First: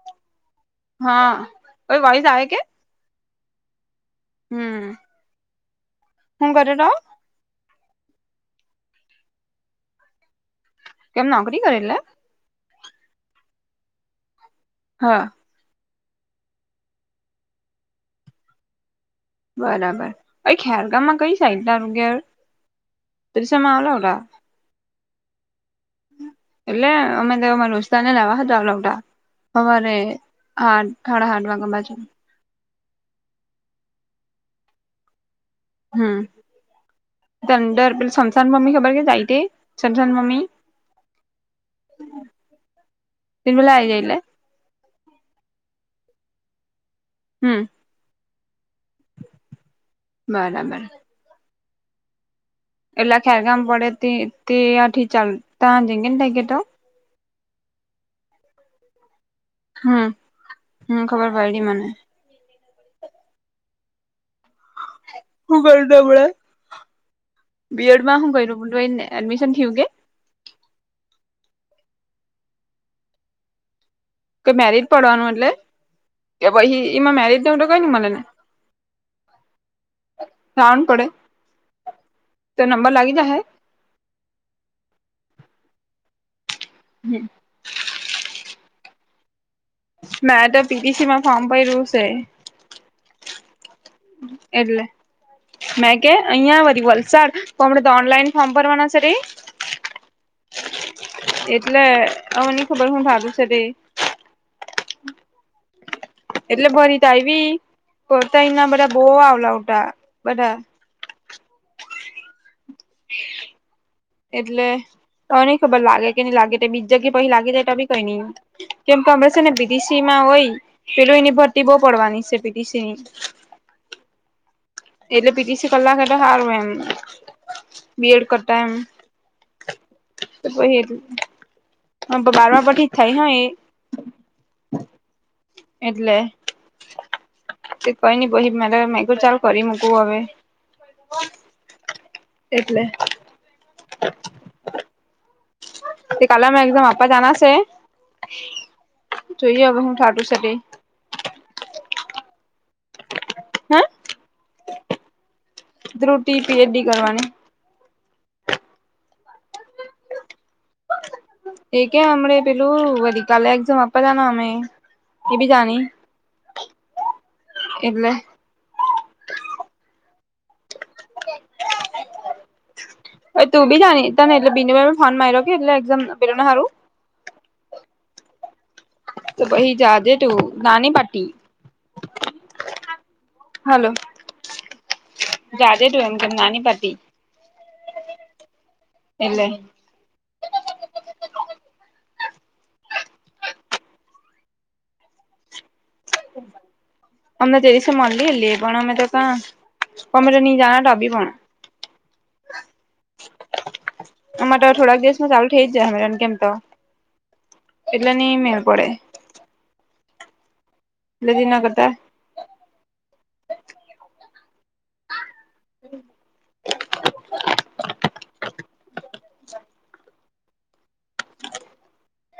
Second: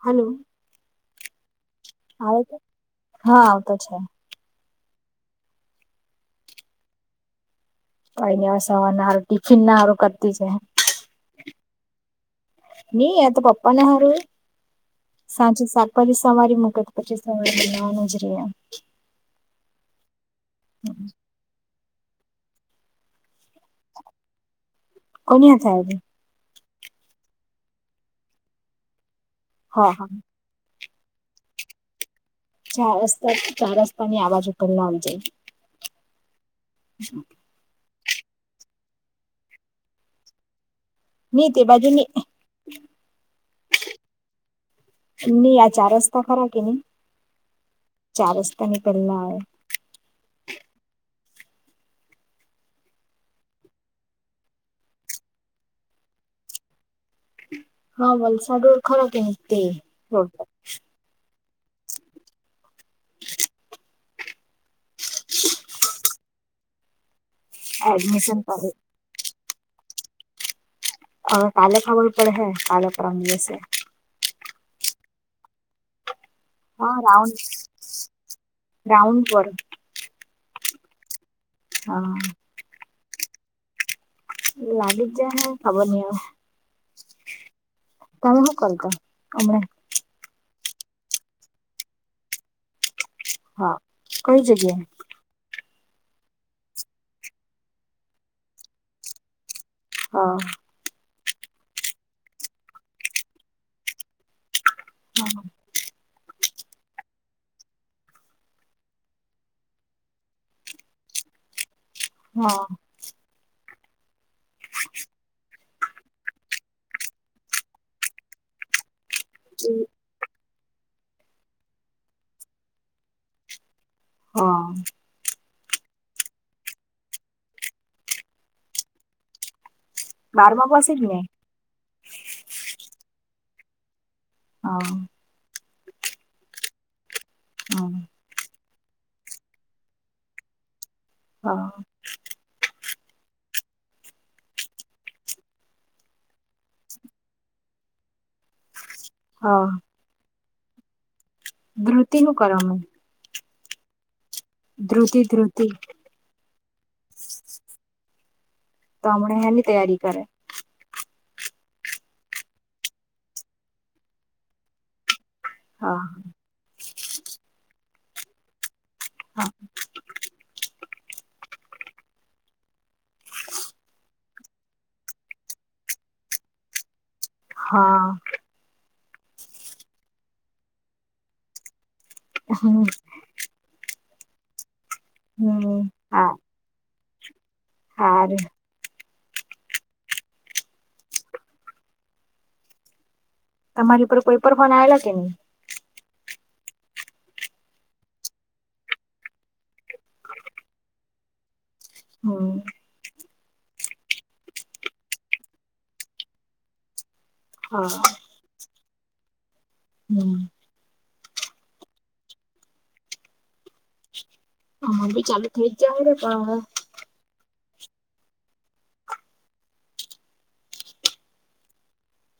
હ હલો. હા કોઈ વોઇસ આવે છે હા આવતો છે. હમ્મ હુ [unintelligible] અહીંયા સવાર ના હારુ ટિફિન ના સારું કરતી છે. કેમ નોકરી કરે એટલે? નહી આ તો પપ્પા ના હારું હે હા સાંજે શાકભાજી સવારી મૂકે પછી સવારે બનાવાનું જ રે એમ બરાબર અ ખેરગામમાં કઈ સાઈડ ના [unintelligible] કોની હાથે આવે? એટલે અમે તો અમારે દોસ્તાર ને લાવવા હતા [unintelligible] હા અમારે હા હા સાડા આઠ વાગે બાજૂ ચાર રસ્તા ચાર રસ્તા ની આબાજુ ઉપર ના આવે જાય. [unintelligible] મમ્મી ખબર કે, જાય છે. [unintelligible] મમ્મી નહીં તે બાજુ નહીં તે પેલા આવી જાય એટલે નઈ આ ચાર રસ્તા ખરા કે નહી? હમ્મ ચાર રસ્તા ની પેલ્લા આવે. બરાબર. એટલા ખેરગામ પડે તે તેથી ચાલતા હ જંગેન તેગે તો હા, વલસાડુર ખરા તે હે. હમ્મ, હમ્મ ખબર પડી મને. હું કરે તો આપડે, બી એડ માં હું એડમિશન પર હવે કર્યું એ એડમિશન થિયું કે? હા, કાલે ખબર પડે હે. કાલે પરમ દિવસે. કે મેરિટ પડવાનું એટલે કે પહી હા એમાં રાઉન્ડ મેરિટ ન કઈ ને મલે ને રાઉન્ડ પર રાઉન્ડ પડે. હા. તે નંબર લાગી જશે? લાગ જાય હૈ. ખબર નહી અવે. હમ! તમે હુ કર્યો હમને? મેં તો પીટીસી માં ફોર્મ ભરહ્યું છે. હા! કઈ જગ્યા? એટલે મેં કે? અહિયાં વારી વલસાડ. તો હમણા તો ઓનલાઈન ફોર્મ ભરવાના છે રે. હા! એટલે અમને ખબર હું ભાવું છે તે. [unintelligible] એટલે ભરીતા આવી, કરતા ના બધા બો આવલાવતાા બધા. હા! એટલે. અને ખબર લાગે કે નહી. લાગે બી જગ્યા પછી, લાગીાયી કઈ નઈ. કેમ કે અમ ને પીટીસી. માં હોય, પેલો એની ભરતી બહુ પડવાની છે. પીટીસીની હા! એટલે પીટીસી કર લાકે એટલે સારું એમ. બી એડ કરતા એમ. બારમા પાસે જ ને તો બારમાં પછી થાય ન એમ? હા! એટલે. હા કંઈ નહીં. બ મે તો ચલો કરી મુંકુ અવે. હા! એટલે. તે કાલેમાં એકદમ આપવા જના છે. જોઈએ હવે હું છાટું સટી. ધૃતિ હું કરવામાં? હે ધ્રુતિ ધ્રુતિ. ત્રુટી પીએડી કરવાની તો હમણા એની તૈયારી કરે. એ કે હમડે પેલું વરી કાલે એક્ઝામ આપવા જાના અમે એ બી જાની હા એટલે. હા. તું બી જા એટ બ ફોન માર્યો કે એટલે એમ સારું. હા. તો હીજાજેટું નાનહી પાડતી. હમ. હલો હમ જાદે ટું એમ કે હા નાનહી પાડડતી. હારે. એટલે. તમારી ઉપર કોઈ પર બનાવેલા કે નહી. અમને તેરીસ મળરલી લે પના મેમે તો ત નની જાના ડબી પાણા. હમ. આમા તો થોડાક દિવસ માં ચાલુ કેમ તો હા એટલે નહિ મેડ પડે. હમ. અલે જીના કરતા. હા બી ચાલુ થઇ જવાનુ પણ.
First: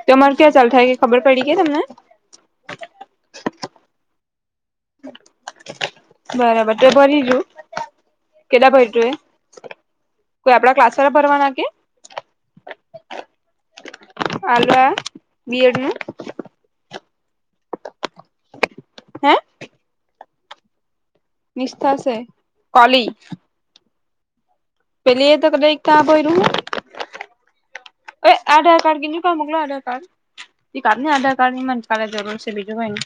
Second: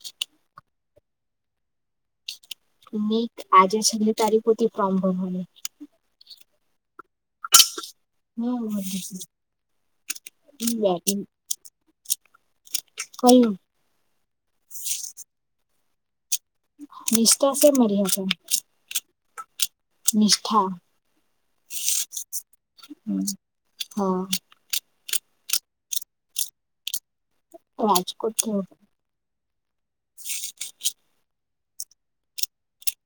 તો અમાર ક્યાં ચાલ થાય કે ખબર પડી ગયા તમને. આજે છેલ્લી તારીખ. ફોર્મ ભરવાની બરાબર તે ભરી રયુ કેટલા ભર્યું એ [unintelligible] કોઈ આપડા ક્લાસ વાલા ભરવા ના કે. કોઈ ની આલઆ બી એડ નું? નિષ્ઠાશે મરી હતા. હે? નિષ્ઠા નિષ્ઠા સે કોલી? હમ, હા પેલી એ તો કતા ભય રું એ રાજકોટ થયો. આધાર કાર્ડ કીજું ક મોકલો આધાર. કાર્ડ ને આધાર કાર્ડની મને કાલે જરૂર છે બીજું કઈ ની.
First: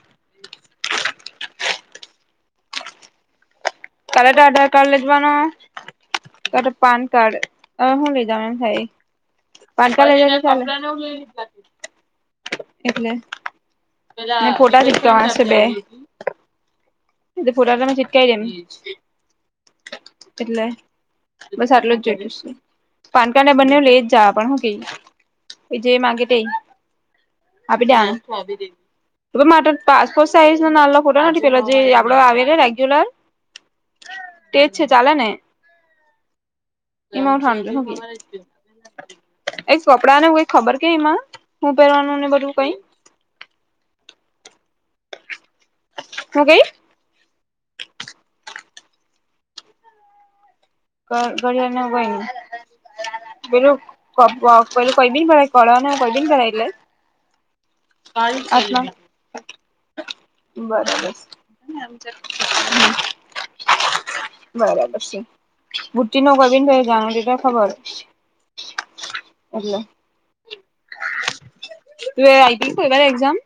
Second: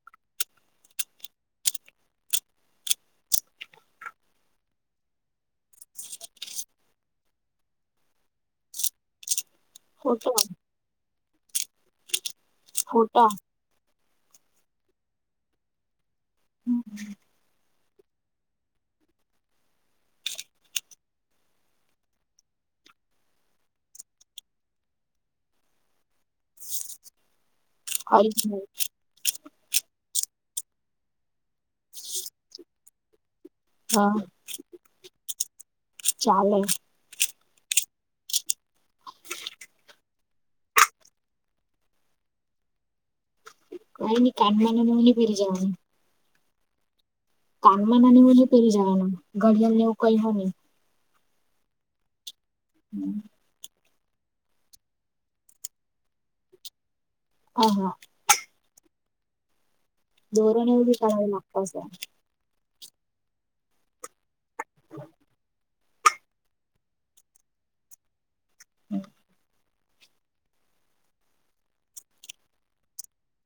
કાલે તો આધાર કાર્ડ લે જવાનો. કા તો પાન કાર્ડ હું લઈ જવાનું થાય? પાનકાર્ડ લઈ ફોટા જવાનું ચાલે. એટલે ફોટા ને ફોટા ચિપકાવવાના છે બે. હમ હમ ઈ ત ફોટા તમે ચિપકાવી દેવાના ઇજ એટલે બસ આટલું જ જોયએ છે. પાનકાર્ડ ને બંને લઈ જ જાવા પણ હું કે ઈ જે માંગે તે. આપી હરી દેવાનો પાસપોર્ટ સાઈઝના નાના ફોટા નથી પેલા જે આપણો આવે છે રેગ્યુલર હા તેજ છે ચાલેને? ચાલે નોટ હમજી હું કે એ કપડાં ને કઈ ખબર કે એમાં હું પહેરવાનુંને બધું કઈ? કાઈ ની કાનમાં ને નુલી પેરી જવાની. હું કઈ? કાનમાં નાની ઓલી પેરી જવાના ઘડિયાળ ને એવું કઈ હોય. ઘડિયાળ ને એવું કંઈ નહીં? હમ પેલું કડાને કે બી કરાયેલું કડા ને એવું કઈ બી કરાઈલે. હા હા [inaudible] દોરો ને એવું બી બરાબર. કરાવી નાખતાશે હહ બરાબર સે. બુટીનો વજન કઈ જાને દી તો ખબર એટલે તુ હે આઈપીતી કોઈ એક્ઝામ?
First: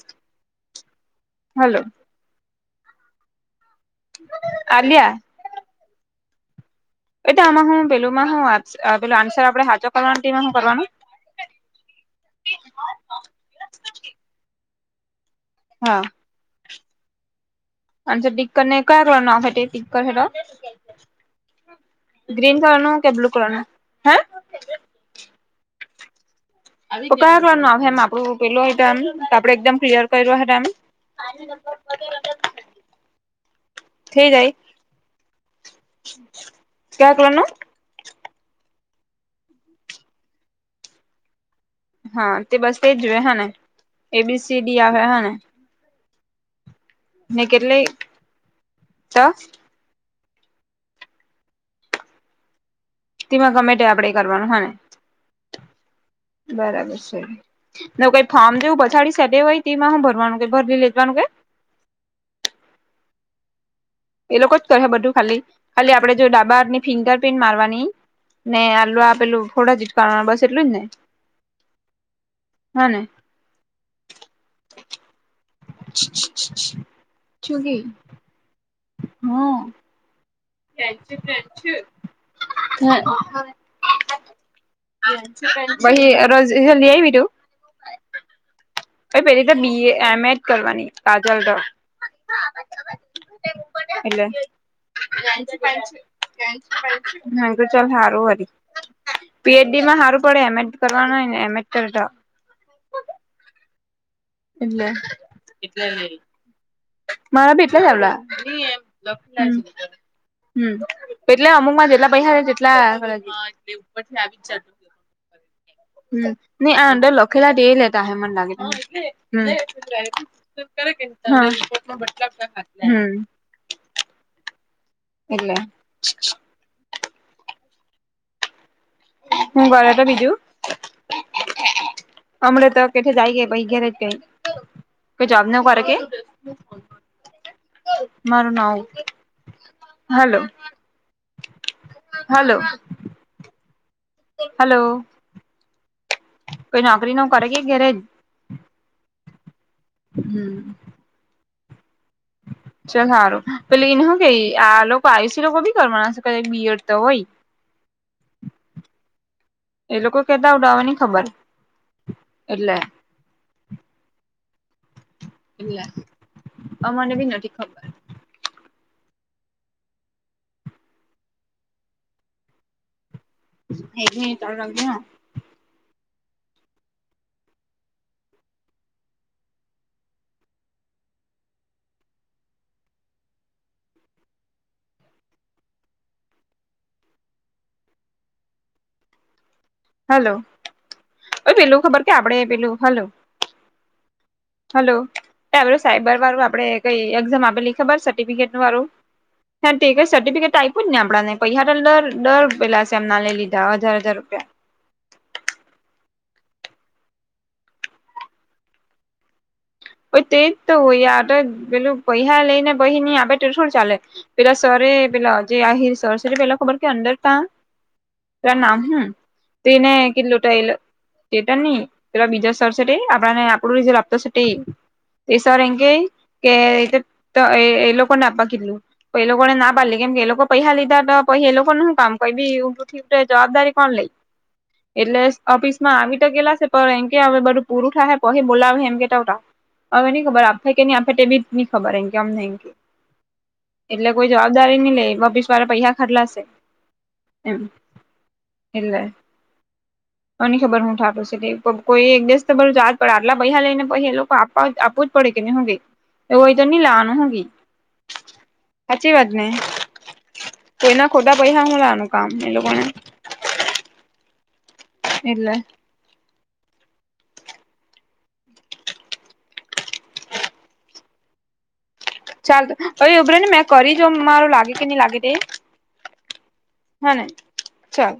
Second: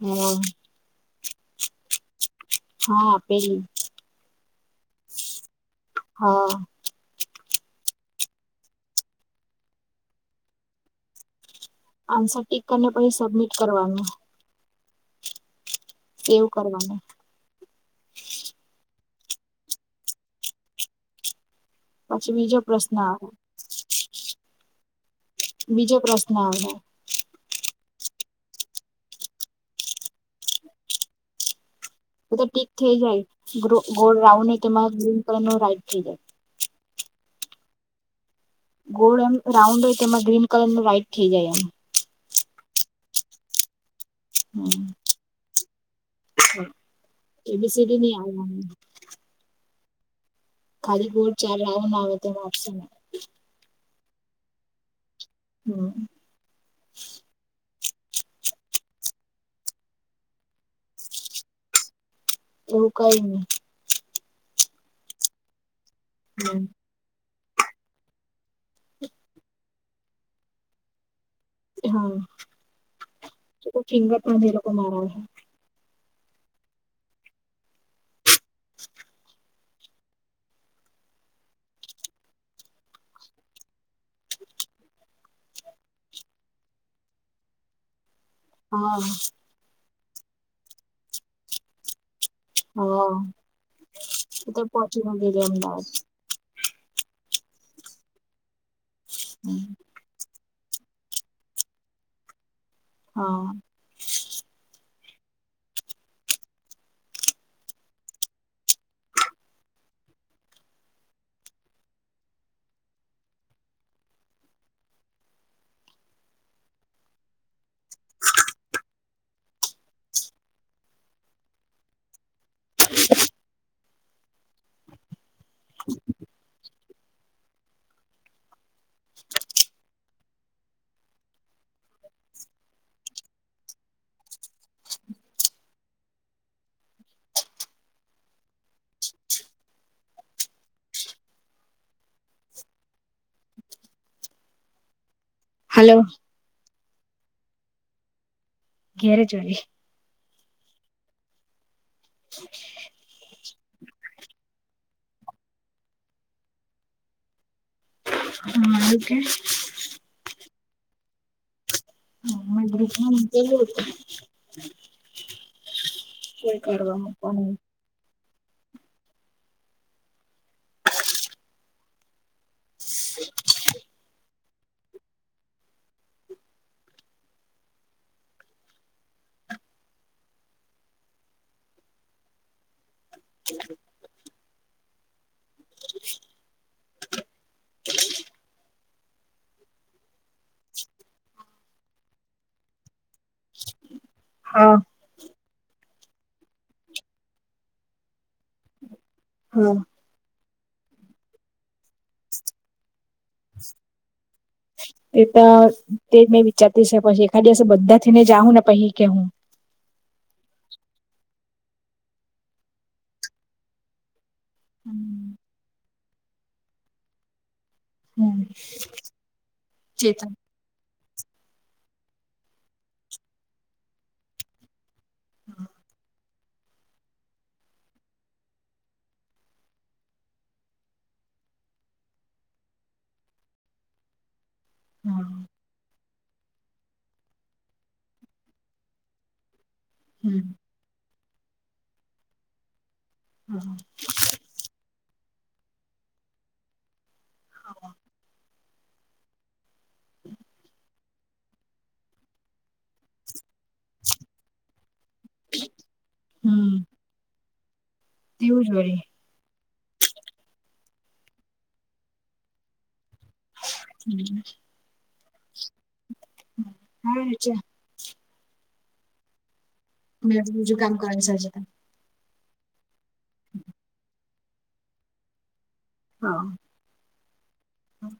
હા હલો હા પેલી આલિયા હા એતો આમાં હું પેલુંમાં હું પેલું આન્સર આપણેે હાચો કરવાનું તેમાં હું કરવાનું? આન્સર ટીક કરીને પછી સબમિટ કરવાનું હા એવું કરવાનું. આનસર ટીક કરીને કયા કરવાના આન્સર ટીક કરશે તો પછી બીજો ગ્રીન પ્રશ્ન કલરનું કે આવે બ્લુ કલરનું? હે? બીજો પ્રશ્ન હવે. તો કયા કલરનો આવે એમ આપડું પેલું એમ આપડે એકદમ ક્લિયર કર્યો હે તેમ. એતો ટીક થઈ જાય. ગોળ થઈ રાઉન જાય હે તેમાં ગ્રીન કલરનો રાઈટ થઈ જાય. ક્યા કલરનું? ગોળ એમ રાઉન્ડ હોય તેમાં ગ્રીન કલરનું રાઇટ થઈ જાય એમ. હા તે બસ તેજ રહેને એબીસીડી આવે હે ને. નાં ને કેટલી એબીસીડી ની આવે આમાં. તો. ખાલી બોડ ચાલે આવે ના [unintelligible] તેમાં ગમે તે આપણે કરવાના હને. હમ્મ. બરાબર છે ને કઈ ફાર્મ જેવું પછાડી સેટે હોય તેમાં હું ભરવાનું ભરી લે જવાનું કે. એવું કઈ નહી. એ લોકો જ કરે બધું ખાલી ખાલી આપડે જો ડાબા ની ફિંગર પ્રિન્ટ મારવાની ને આલુ આ પેલું ફોડા [unintelligible] બસ એટલું જ ને. હા હને પેલુ ફિંગર પણ એ લોકો મારા [unintelligible] છું છું છું છું શું કે. હા. [inaudible] બહી રોજ [unintelligible] આવવી તું. હા. પહી પેલી બી એ એમ એડ કરવાની આગળ તો. હા એટલે એ ત પહોંચીને ગેલી અમદાવાદ. મેં કીધું ચાલ સારું વારી પી એચ ડી માં સારું પડે એમ કરવાનો હોય એમ એડ કરે તો. હા. એટલે એટલે [unintelligible] મારા બી એટલ જ આવેલા. હમ્મ એટલે અમુકમાં જેટલા પૈસા [unintelligible] તેટલા ઉપરથી આવી ચાલ. હમ્મ નહી આ અંદર લખેલા લેતા હ મને લાગે. [inaudible] એટલે. હું કરે તો બીજું. [inaudible] હમણાં તો કેઠ જાય [unintelligible] પછી ઘેરે જ કઈ. કઈ જવાબ કે એવું નહિ કરે કે. મારો નાવુ હાલો. Hello hello. હલો. કોઈ નોકરી નો કરે કે ઘેરે? ઘેરે જવડી. હમ્મ. ચલ હારુ પહેલી ને હું કેય આ લો પાયુસી લોકો બી કરવાના બીયડ તો ઓય. હા એવું કે. એ લોકો કહેતા હુતા હવે નહી ખબર. હા મે એટલે ગ્રુપમાં મૂકેલું કોઈ અમને કરવામાં બી કોને નથી ખબર [unintelligible] ચાલુ રાખજે હા. [unintelligible] હલો. ઓય પેલું ખબર કે આપડે પેલું હલો હા હલો. તે આપડે સાયબર વાળું આપડે કઈ એક્ઝામ આપેલી ખબર સર્ટિફિકેટ વાળું હા [unintelligible] સર્ટિફિકેટ આપ્યું જ ને આપડા ને પર ડર ડર પેલા સેમ ના લઈ લીધા હજાર હજાર રૂપિયા. એ તો તે મેં વિચારતી છે પછી એખા દિવસે બધા ને જાઉં ને પછી કે હું. ઓય તેજ તો હોય આ તો પેલું પૈસા લઈને પાહિ ની આપે એવું થોડી ના ચાલે. પેલા સરે પેલા જે આહીર સર છે પેલા ખબર કે અંદર તાં. હમ પેલા નામ હું તને ચેતન કલું ટાઈલ તે તો ની પેલો બીજો સર છે તે આપણા ને આપણુ રિઝલ્ટ આપતો શે તે. તે સર એ કે કે એ લોકોને આપવા કધલું. તો એ લોકો ને ના પાડેલી કેમ કે એ લોકો પૈહા લીધા તો પહી એ લોકોનુ હું કામ કઈ બી એવુ તો ઠીક. જવાબદારી કોણ લે. એટલે હા ઓફિસમાં આવી તો ગેયલા છે પણ એમ કે હવે બધું પૂરું થા પહી બોલાવે એમ કેતા હુતા. હવે ની ખબર હમ આપે હે કે ની આપે તે બી ની ખબર એનકે અમને હા એટલે કોઈ. જવાબદારી ની લે ઓફિસવાળા પૈસા ખાદલાશે એમ. એટલે અનેની ખબર હું થઠાપું છ કોઈ એક દિવસ તો બર જાત પર આટલા પૈહા લઈને પહી એ લોકો આપ આપુ જ પડે કે ન હું કે એવુ હોય તો હમ ની લેવાનું હું કે તેવું જ વળી. હાચી વાત હમ્મ કોઈના ખોટા પૈહા લેવાનું કામ એ લોકોને. [inaudible] એટલે. હા છે. મેળ બીજું કામ કરવાની છે આજે. ચાલ ઓય ઓભી રેને ને મેં કરી જોમ મારું લાગે કે નહી લાગે તે. હા. હા ન ચાલ.